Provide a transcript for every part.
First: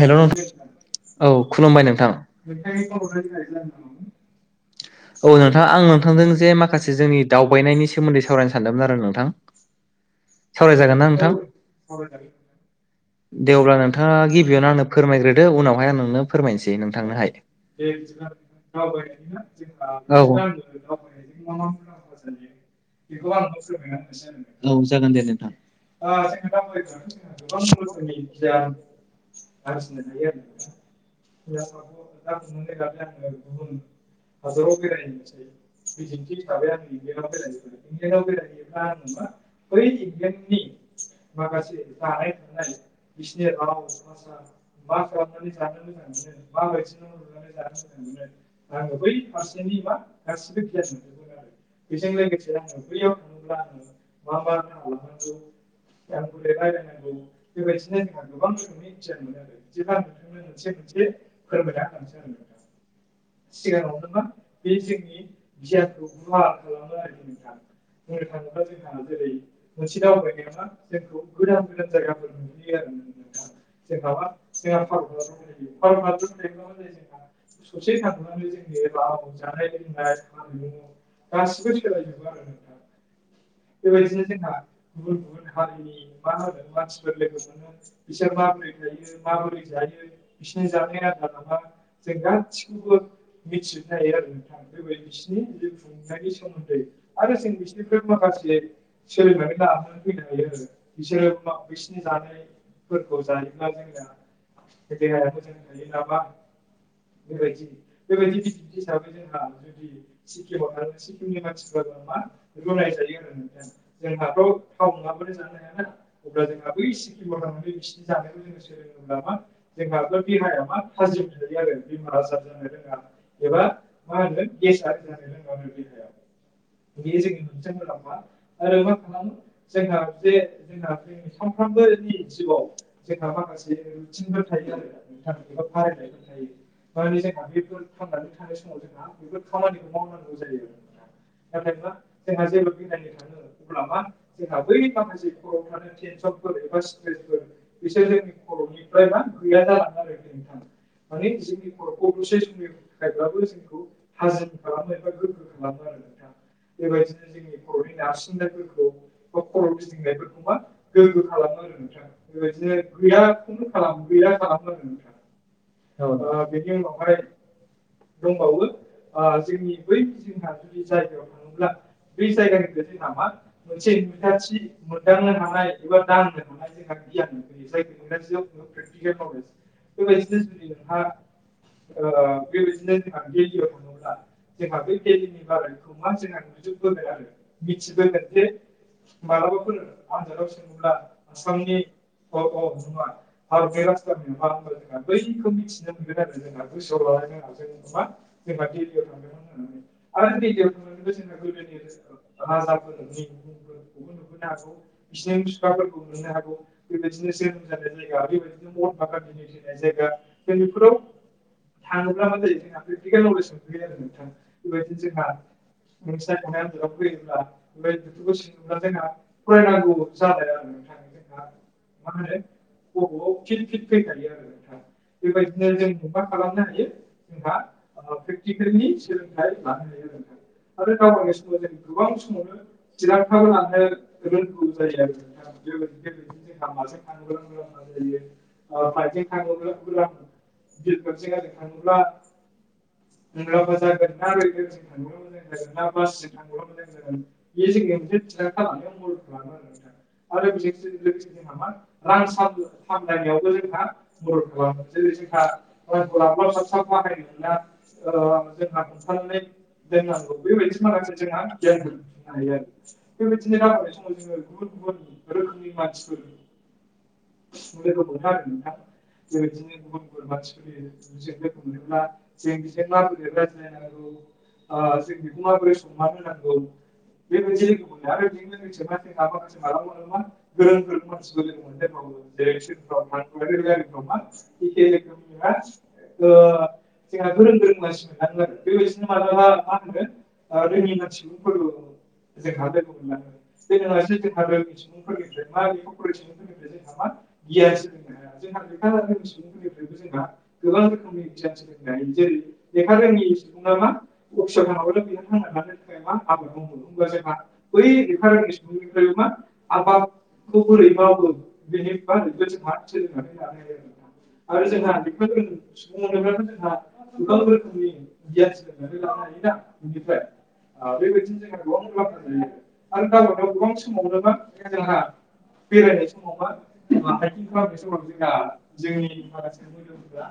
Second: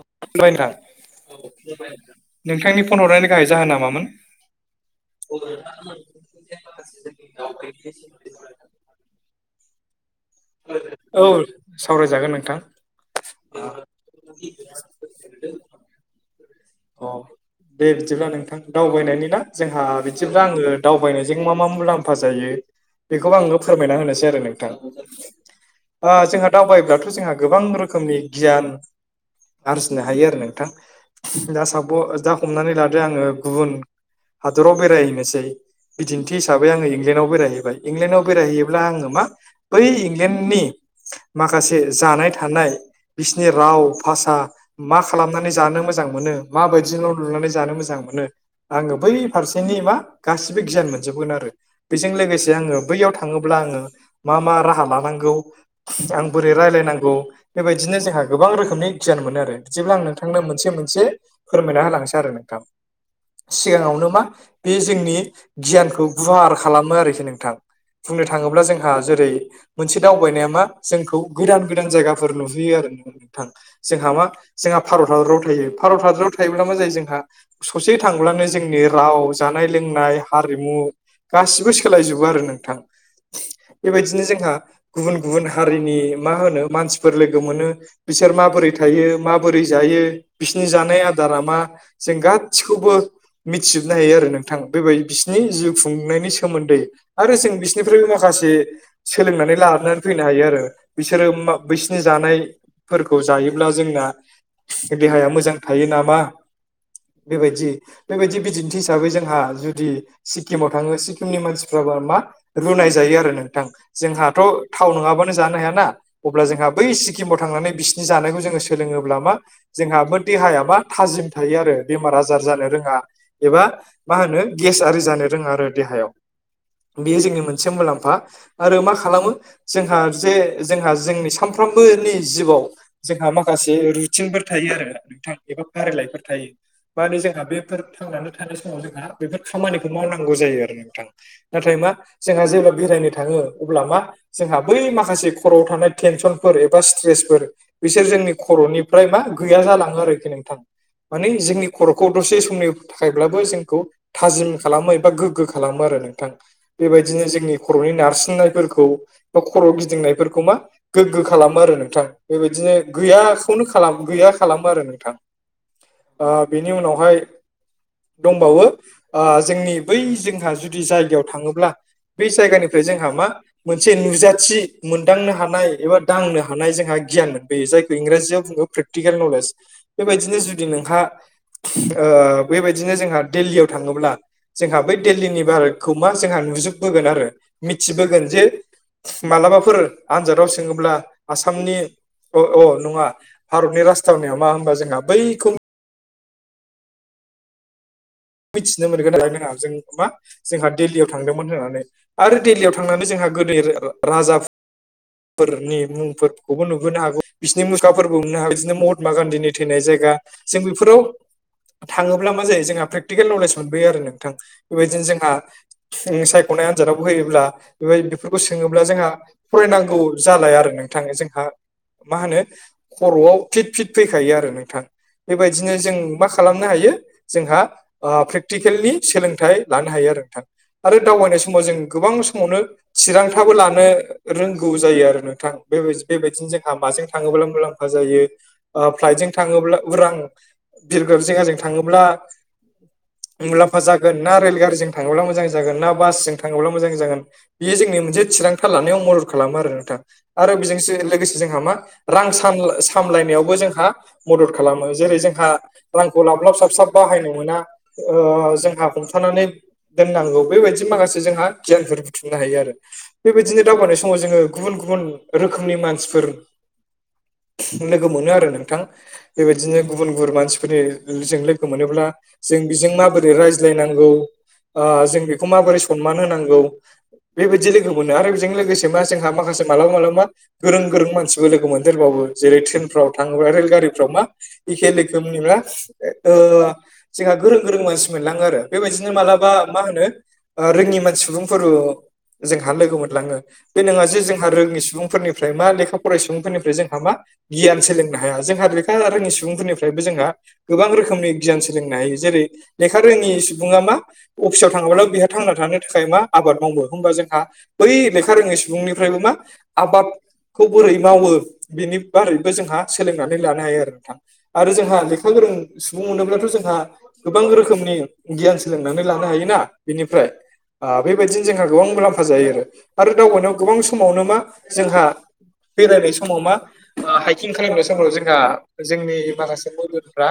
हेल' औ खुलुमबाय नोंथां खुलुमबाय नोंथां नोंथांनि फन हरनायनि गाहाय जाहोना मामोन औ नोंथां आं नोंथांजों जे माखासे जोंनि दावबायनायनि सोमोन्दै सावरायनो सानदोंमोन आरो नोंथां सावराय जागोन ना नोंथां औ सावरायजागोन नोंथां दे अब्ला नोंथाङा गि बेयावनो आंनो फोरमायग्रदो उनावहाय आं नोंनो फोरमायनोसै अ नोंथांनोहाय दे बिदिब्ला नोंथां दावबायनायनि ना जोंहा औ बिदिब्ला आङो दावबायनायजों मा मा मुलाम्फा जायो बेखौबो आङनो फोरमायना होनोसै आरो नोंथां औ जागोन दे नोंथां जोंहा दावबायायोब्लाथ' जोंहा गोबां रोखोमनि गियान आरजिनो हायो आरो नोंथां दा साब जाा हमनानै लादो आङो गुबुन हादराव बेरायहैनोसै बिदिन्थि हिसाबै आङो इंलेण्डआव बेरायहैबाय इंलेण्डआव बेरायहैयोब्ला आङो मा बै इंलेण्डनि माखासे जानाय थानाय बिसनि बिसिनि राव र भाषा मा खालामनानै जानो मोजां मोनो माबायदिल' लुनानै जानो मोजां मोनो आङो बै फारसेनि मा गासिबो गियान मोनजोबगोन आरो बेजों लोगोसे आङो बैयाव थाङोब्ला आङो मा मा राहा लानांगौ आं बोरै रायलायनांगौ बेबायदिनो जोंहा गोबां रोखोमनि गियान मोनो आरो बिदिब्ला आं नोंथांनो मोनसे मोनसे फोरमायना होलांसै आरो नोंथां सिगाङावनो मा बे जोंनि गियानखौ गुवार खालामो आरोखि नोंथां बुंनो थाङोब्ला जोंहा जेरै मोनसे दावबायनाया मा जोंखौ गोदान गोदान जायगाफोर नुहैयो आरो नोंथां जोंहा मा जोंहा भारत हादराव थायो भारत हादराव थायोब्ला मा जायो जोंहा ससे थांब्लानो जोंनि राव जानाय लोंनाय हारिमु गासिबो सोलायजोबो आरो नोंथां बेबायदिनो जोंहा गुबुन गुबुन हारिनि मा होनो मानसिफोर लोगो मोनो बिसोर माबोरै थायो माबोरै जायो बिसोरनि जानाया मा जों गाैखौबो मिथिजोबनो हायो आरो नोंथांा बेबायदि बिसिोरनि जिउ खुंनाय सोमोन्दै आरो जों बिसोरनिफ्रायबो माखासे सोलोंनानै लानानै फैनो हायो आरो बिसोर आरो बैसिनि जानाय फोरखौ जाय अब्ला जोंना देहाया मोजां थायो नामा बेबायदि बेबायदि बिदिन्थि हिसाबै जोंहा जुदि सिक्किमाव थाङो सिक्किमनि मानसिफ्राबो मा रुनाय जायो आरो नोंथां जोंहाथ' थाव नङाबानो जानो हायाना अब्ला जोंहा बै सिक्किमाव थांनानै बिसिनि जानायखौ जोङो सोलोङोब्ला मा जोंहा म देहाया मा थाजिम थायो आरो बेमार आजार जानो रोङा एबा मा होनो गेस आरि जानो रोङा आरो देहा थायाव बेयो जोंनि मोनसे मुलाम्फा आरो मा खालामो जोंहा जे जोंहा जोंनि सामफ्रोम सानफ्रोमबोनि जिबआव जोंहा माखासे रुथिनफोर थायो आरोा नोंथां एबा फारिलाइफोर थायो माने जोंहा बेफोर थांनानै थानाय समाव जोंहा बेफोर खामानिखौ मावनांगौ जायो। आरो नोंथां नाथाय मा जोंहा जेब्ला बेरायनो थाङो अब्ला मा जों ब माखसे खर'आव थानाय टेनसनफोर एबा स्ट्रेसफोर बिसोर जोंनि खर'निफ्राय मा गैया जालाङो आरोखि न थां माने जोंनि खर'खौ दसे समनि थाखायब्लाबो जोंखौ थाजिम खालामो एबा गोग्गो खालामो आरो नोंथां बेबायदिनो जोंनि खर'नि नारसिननायफोरखौ बा खर' गिदिंनायफोरखौ मा गोग्गो खालामो आरो नोंथां बेबायदिनो गैयाखौनो खालाम गैया खालामो आरो नोंथां बेनि उनावहाय दंबावो जोंनि बै जोंहा जुदि जायगायाव थाङोब्ला बे जायगानिफ्राय जोंहा मा मोनसे नुजाथि मोनदांनो हानाय एबा दांनो हानाय जोंहा गियान मोनबोयो जायखौ इंराजियाव बुङो प्रेकटिकेल नलेज बेबायदिनो जुदि नोंहा बेबायदिनो जोंहा दिल्लीयाव थाङोब्ला जोंहा बै दिल्लीनि भारतखौ मा जोंहा नुजोबबोगोन आरो मिथिबोगोन जे मालाबाफोर आनजादाव सोङोब्ला आसामनि अ अ नङा भारतनि राजथावनियाव मा होनोमबा जों बैखौ मिथिनो मोनगोन आरो जोंहा गोसोआव लानानैाजों मा मिथिनो मोनगोन नङा जों मा जोंहा दिल्लीयाव थांदोंमोन होननानै आरो दिल्लीयाव थांनानै जोंहा गोदै राजा फोरनि मुंफोरखौबो नुबयो ो ह बिसोरनि मुखाफोरफोरखौबो हमनो हागौ बिदिनो महात्मा गान्धीनि थैनाय जायगा जों बेफोराव थाङोब्ला मा जायो जोंहा प्रे प्रेकटिकेल नलेज मोनबोयो आरो नोंथां बेबायदिनो जोंहा सायख'नाय आनजादाव होयोब्ला बेबाय बेफोरखौ सोङोब्ला जोंहा फरायनांगौ जालाय आरो नोंथाङा जोंहा मा होनो खर'आव फिट फिट फैखायो आरो नोंथां बेबायदिनो जों मा खालामनो हायो जोंहा प्रेकटिकेलनि सोलोंथाइ लानो हायो आरो नोंथां आरो दावबायनाय समाव जों गोबां समावनो चिरांथाबो लानो रोंगौ जायो आरो नोंथां बे बेबायदिनो जों हलामाजों थाङोब्ला मुलाम्फा जायो फ्लाइटजों थाङोब्ला उरां बिरग्राब जायगाजों थाङोब्ला [inaudible] मुलाम्फा जागोन ना रेलगारिजों थाङोब्ला मोजां जागोन ना बासजों थाङोब्ला मोजां जागोन बेयो जोंनि मोनसे थिरांथा लानायाव मदद खालामो आरो नोंथां आरो बेजोंसो जोंहा मा रां सायनायावबो जोंहा मदद खालामो जेरै जोंहा नंखौ लाब लाब साबसाब बाहाय जोंहा हमथानानै दोननांगौ बेबायदि माखासे जोंहा गियानफोर बुथुम आरो बेबायदिनो दावगनाय समाव जोङो गुबुन गुबुन रोखोमनि मानसिफोर [inaudible] लोगो मोनो आरो नोंथां बेबायदिनो गुबुन गुबुन मानसिफोरनि जजों लोगो मोनोब्ला जों बेजों माबोरै रायज्लायनांगौ जों बेखौ माबोरै सनमान होनांगौ बेबायदि लोगो मोनो आरो बेजों लोगोसे मा जोंहा माखासे मालाबा मालाबा गोरों गोरों मानसिबो लोगो मोनदेरबावो जेरै ट्रेनफ्राव थाङोबा रेलगारिफ्राव मा एखे लोगोनि आ जोंहा गोरों गोरों मानसि मोनलाङो आरो बेबायदिनो मालाबा मा होनो रोङि मानसि सुबुंफोर जोंहा लोगो मोनलाङो बे नङा जे जोंहा रोनि सुबुंफोरनिफ्राय मा लेखा फराय सुबुंफोरनिफ्राय जोंहा मा गियान सोलोंनो हाया जोंहा लेखा रोङि सुबुंफोरनिफ्रायबो जोंहा गोबां रोखोमनि गियान सो जेरै लेखा रोङि सुबङा मा अफिसाव थाङाब्ला बेहा थांना थानो थाखाय मा आबाद माव होनबा जोंहा बै लेखा रोङै सुबुंनिफ्रायबो मा आबाद खौ बोरै मावो बेनि बारैबो जोंहा सोलोंनानै लानो हायो आरो नोंथां आरो जोंहा लेखा गोरों सुबुं मोनोब्लाथ' जों जोंहा गोबां रोखोमनि गियान सोलोंनानै लानो हायोना बेनिफ्राय बेबायदिनो जोंहा गोबां मुलाम्फा जायो आरो आरो दावबायनायाव गोबां समावनो मा जोंहा बेरायनाय समाव मा हाइकिं खालामनाय समफ्राव जोंहा जोंनि माखासे मोदोमफोरा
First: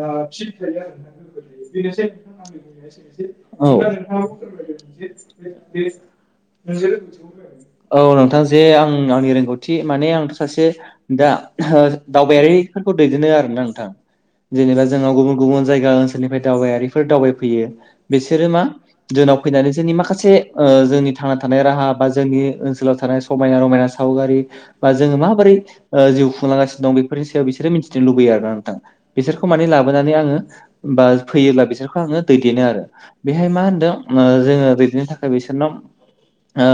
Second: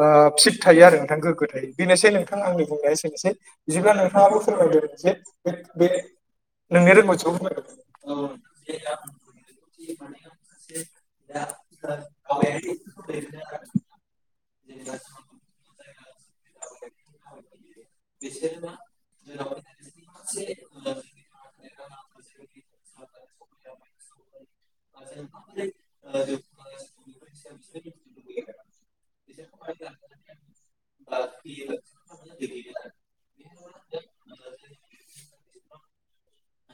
आ ओ फिट थायो आरो नोंथां गोग्गो थायो बेनोसै नोंथांा आंनि बुंनाया एसेनोसै बिबा नोंथाङाबो फोरमायदों जे बे नोंनि रोंगौथिखौ फोरमायदो औ नोंथां जे आं आं आंनि रोंगौथि माने आंथ' सासे दा दावबायारिफोरखौ दैदेनो आरोना नोंथां जेनेबा जोंनाव गुबुन गुबुन नि दावबायारिफोर दावबायफैयो बिसोरो मा जोंनाव फैनानै जोंनि माखासे जोंनि थांना थानाय राहा बा जोंनि ओनसोलाव थानाय समायना रमायना सावगारि बा जोङो माबोरै ओ जिउ खुंलांगासिनो दं बे बेनि सायाव बिसोरो मिथिनो लुबैयो आरो ना नोंथां बिसोरखौ माने लाबोनानै आङो बा फैयोब्ला बिसोरखौ आं दैदेनो आरो बेहाय मा होनदों जोङो दैदेननो थाखाय बिसोरनाव ओ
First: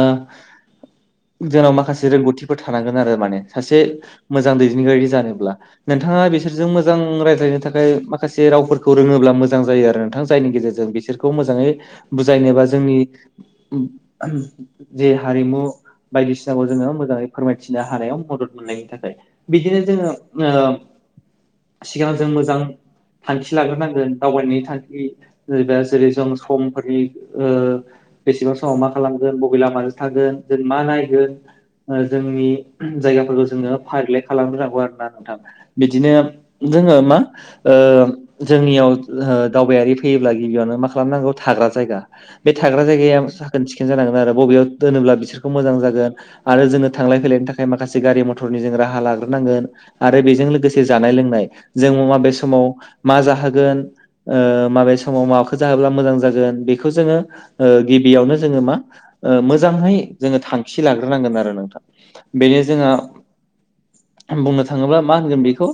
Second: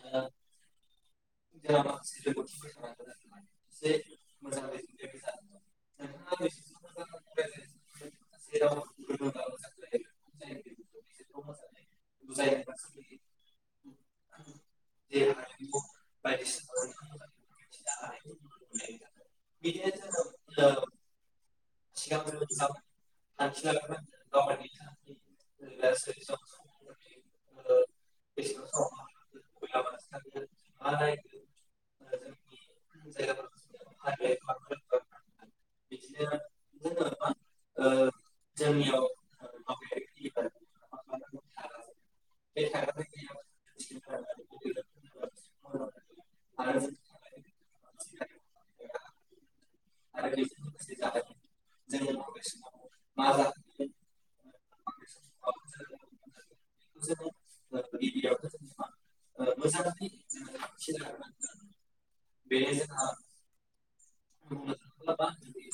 जोंनाव माखासे रोंगौथिफोर थानांगोन आरो माने सासे मोजां दैदेनगिरिारि जानोब्ला नोंथाङा बिसोरजों मोजां रायज्लायनो थाखाय माखासे रावफोरखौ रोङोब्ला मोजां जायो आरो नोंथां जायनि गेजेरजों बिसोरखौ मोजाङै बुजायनोबा जोंनि जे हारिमु बायदिसिनाखौ जोङो मोजाङै फोरमायथिनो हानायाव मदद मोननायनि थाखाय बिदिनो जोङो सिगां जों मोजां थांखि लाग्रोनांगोन दावबायनायनि थांखि जबा जेरै जों समफोरनि बेसेबां समाव मा खालामगोन बबे लामाजों थागोन जों मा नायगोन? ओ जोंनि जायगाफोरखौ जोङो फारिलाइ खालामग्रोनांगौ आरो ना नोंथां बिदिनो जों मा ओ जोंनियाव दावबायारि फैयोब्ला गिबियावनो मा खालामनांगौ थाग्रा जाय गा बे थाग्रा जायगाया साखोन सिखोन जानांगोन आरो बबेयाव दोनोब्ला बिसोरखौ मोजां जागोन आरो जोंङो थांलाय फैलायनि थाखाय माखासे गारि मथरनि जों राहा लाग्रोनांगोन आरो बेजों लोगोसे जानाय लोंनाय जों माबे समाव मा जाहोगोन माबे समाव माबाखौ जाहोब्ला मोजां जागोन बे जोङो गिबियावनो जोङो मा मोजांङै जोङो थांखि लागोन नांगोन आरो नोंथां बेनो जोंहा बुंनो थाङोब्ला मा होनगोन बेखौ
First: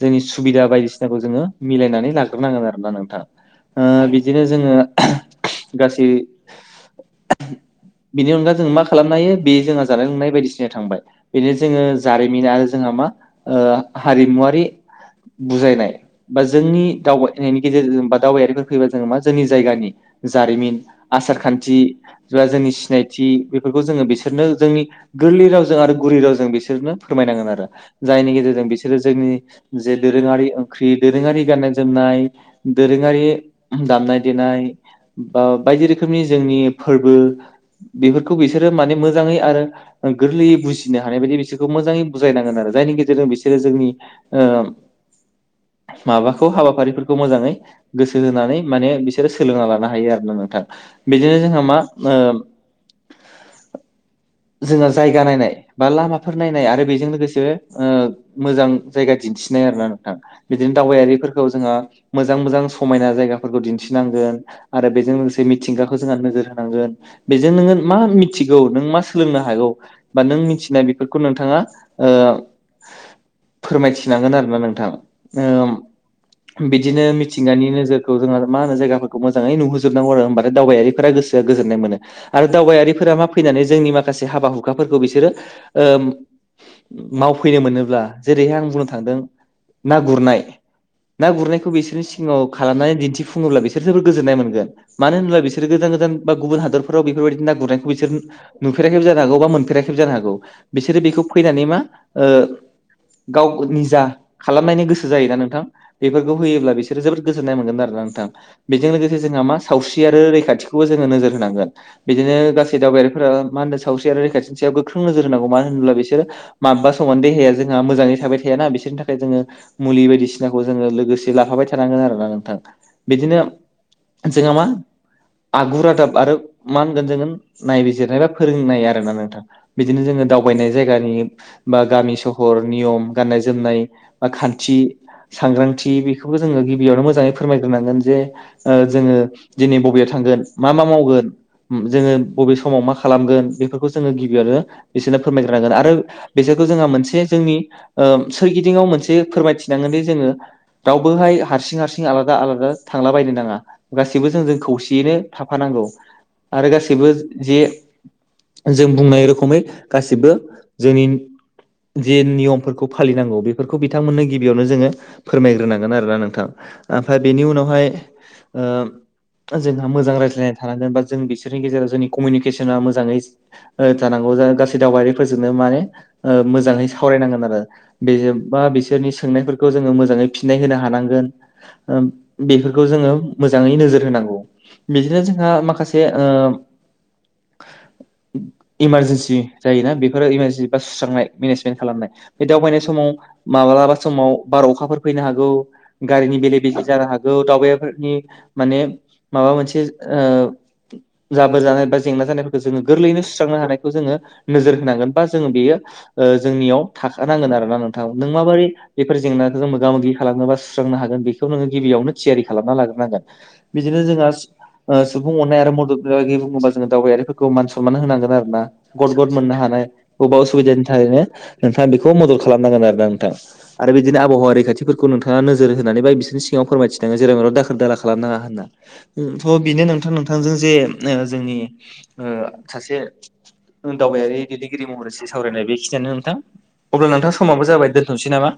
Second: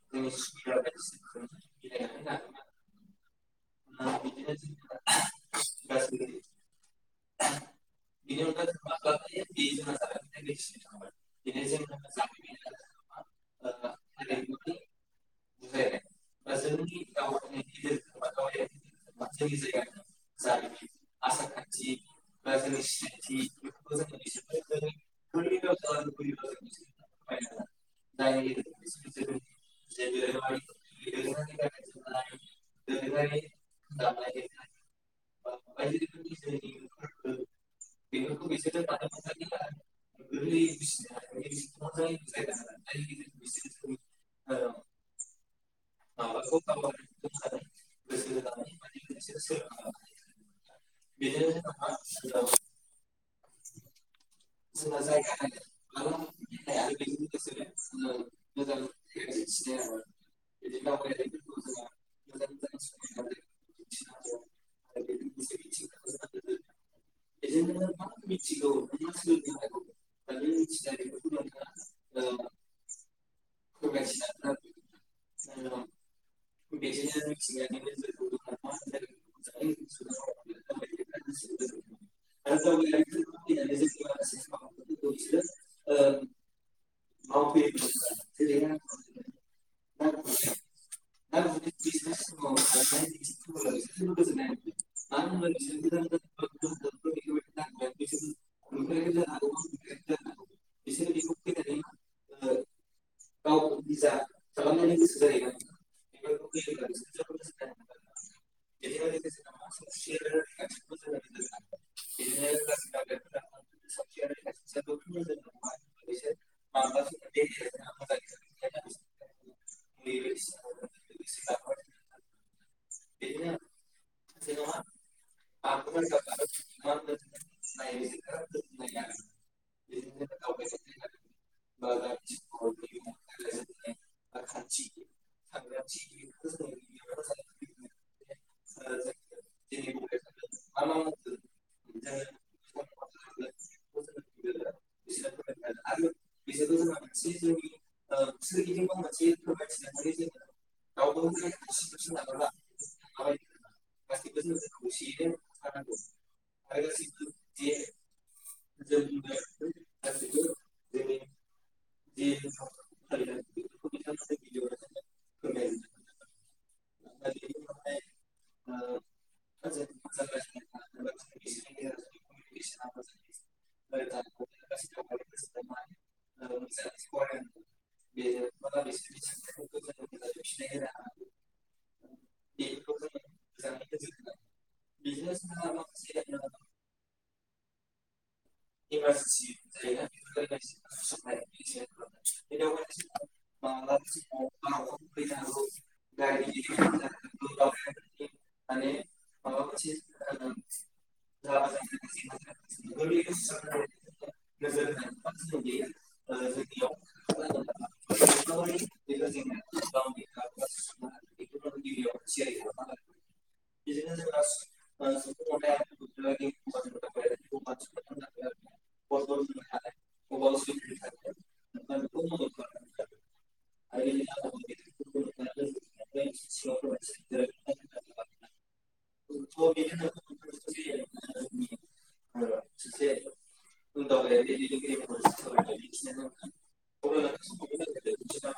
जोंनि सुबिदा बायदिसिनाखौ जोङो मिलायनानै लाग्रोनांगोन आरोना नोंथाङा ओ बिदिनो जोङो गासै बेनि अनगा जों मा खालामनो हायो बे जोंहा जानाय लोंनाय बायदिसिना थांबाय बेनो जोङो जारिमिन आरो जोंहा मा हारिमुआ [unintelligible] बुजायनाय बा जोंनि दावबायनायनि गेजेरजों बा दावबायारिफोर फैयोबा जोङो मा जोंनि जायगानि जारिमिन आसार खान्थि बा जोंनि सिनायथि बेफोरखौ जोङो बेसे बिसोरनो जोंनि गोरलै रावजों आरो गुरि रावजों बिसोरनो फोरमायनांगोन आरो जायनि गेजेरजों बिसोरो जोंनि जे दोरोङारि ओंख्रि दोरोङारि गाननाय जोमनाय दोरोङारि दामनाय बा बायदि रोखनि जोंनि फोरबो बेफोरखौ बिसोर माने मोजाङै आरो गोरलैयै बुजिनो हानाय बायदि बिसोरखौ मोजाङै बुजायनांगोन आरो जायनि गेजेरजों बिसोर जोंनि ओ माबाखौ हाबाफारिफोरखौ मोजाङै गोसो होनानै माने बिसोरो सोलोंना लानो हायो आरो ना नोंथां। बिदिनो जोंहा मा ओ जोङो जायगा नायनाय बा लामाफोर नायनाय आरो बेजों लोगोसे ओ मोजां जायगा दिन्थिन नै आरो ना नोंथां बिदिनो दावबायारिफोरखौ जोंहा मोजां मोजां समायना जायगाफोरखौ दिन्थिनांगोन। आरो बेजों लोगोसे मिथिंगाखौ जोंहा नोजोर होनांगोन बेजों नोङो मा मिथि गौ नों मा सोलोंनो हागौ बा नों मिथिनाय बेफोरखौ नोंथाङा ओ फोरमायथिनांगोन आरोना नोंथां। ओम बिदिनो मिथिंगानि नोजोरखौ जोंहा मा होनो जायगाफोरखौ मोजाङै नुहोजोबनांगौ आरो होमबाथाय दावबायारिफोरा गोसोआ गोजोननाय मोनो आरो दावबायारिफोरा मा फैनानै जोंनि माखासे हाबा हुखाफोरखौ बिसोरो ओम मावफैनो मोनोब्ला जेरैहाय आं बुंनो थांदों ना गुरनाय ना गुरनायखौ बिसोरनि सिङाङाव खालामनानै दिन्थिफुङोब्ला बिसोर जोबोर गोजोननाय मोनगोन। मानो होनोब बिसोरो गोदान गोदान बा गुबुन हादरफोराव बेफोरबायदि ना गुरनायखौ बिसोरनो नुफेराखैबो जानो हागौ बा मोनफेराखैबो जानो हागौ बिसोरो बेखौ फैनानै मा ओ गाव निजा खालामनायनि गोसो जायोना नोंथां बेफोरखौ होयोब्ला बिसोरो जोबोद गोजोननाय मोनगोन आरोना नोंथां। बेजों लोगोसे जोंहा मा सावस्रि आरो रैखाथिखौबो जोङो नोजोर होनांगोन बिदिनो गासै दावबायारि फोरा मा होनदो सावस्रि आरो रैखाथि सायाव गोख्रों नोजोर होनांगौ मानो होनोब्ला बिसोर माबबा समाव देहाया जों मोजाङै थाबाय थायाना बिसोरनि थाखाय जोङो मुलि बायदिसिनाखौ जोङो लोगोसे लाफाबाय थानांगोन ना नोंथां बे बेदिनो जोंहा मा आगुर रादाब आरो मा होनगोन जोङो नायबिजिर नायबा फोरोंनाय आरो ना नोंथां बिदिनो जोङो दावबायनाय जायगानि बा गामि सहर नियम गाननाय जोमनाय बा खान्थि सांग्रांथि बेखौबो जोङो गिबियावनो मोजाङै फोरमायग्रोनांगोन जे जे ओ जोङो दिनै बबेयाव थांगोन मा मा मावगोन जोङो बबे समाव मा खा खालामगोन बेफोरखौ जोङो गिबियावनो बिसोरनो फोरमायग्रनांगोन आरो बिसोरखौ जोंहा मोनसे जोंनि ओ सोरगिदिं आव मोनसे फोरमायथिनांगोन दि जोङो दाउ बोहाय हारसिं हारसिं आलादा आलादा थांलाबायायनो नाङा गासैबो जों जों खौसेयैनो थाफानांगौ। आरो गासैबो जे जों बुंनाय रखमै गासिबो जोंनि जे नियमफोरखौ फालिनांगौ बेफोरखौ बिथांमोननो गिबियावनो जोङो फोरमायग्रोनांगोन आरोना नोंथां। ओमफ्राय बेनि उनावहाय ओम जोंहा मोजां रायज्लायनाय थानांगोन बा जों बिसोरनि गेजेराव जोंनि कमिनिकेस जोङा मोजाङै ओ जानांगौ गासै दावबायारिफोरजोंनो माने मोजाङै ओ सावरायनांगोन आरो। बा बिसोरनि सोंनायफोरखौ जोङो मोजाङै फिननाय होनो हानांगोन उम बे बेफोरखौ जोङो मोजाङै नोजोर होनांगौ बिदिनो जोंहा माखासे ओ [inaudible] इमारजेन्सि जायोना बेफोर इमारजेन्सि बा सुस्रांनाय मेनेजमेन्ट खालामनाय बे दावबायनाय समाव आव माब्लाबा समाव बार अखाफोर फैनो हागौ गारिनि बेले बेजे जानो हागौ दावबायाफोर नि माने माबा मोनसे ओ जाबोर जानाय बा जेंना जानायफोरखौ जोङो गोरलैयैनो सुस्रांनो हानायखौ जोङो नोजोर होनांगोन बा जोङो बेयो जोंनियाव थाखा नांगोन आरो ना नोंथां नों माबोरै बेफोर जेंनाखौ जों मोगा मोगि खालामनोबा सुस्रांनो हागोन बेखौ नोङो गिबियाव थियारि खालामना लाग्रोनांगोन बिदिनो जोंहा ओ सुबुं अननाय आरो मदद लागै बुङोब्ला दावबायारिफोरखौ मान सनमान होनांगोन आरो ना गद गद मोननो हानाय बबेबा असुबिदानि थाखायनो नोंथाङा बेखौ मदद खालामनांगोन आरो ना नोंथां आरो बिदिनो आबहावा रैखाथिफोरखौ नोंथाङा नोजोर होनानै बाय बिसिनि सिगाङाव फो फोरमायथिनांगोन जेराव मेराव दाखोर दाला खालामनाङा होनना थ' बिनो नोंथां नोंथांजों जे ओ जोंनि ओ सासे ओ दावबायारि दैदेनगिरि महरै एसे सावरायनाया बेखिनियानो नोंथां। अब्ला नोंथां समाबो जाबाय दोन्थ'नोसै नामा?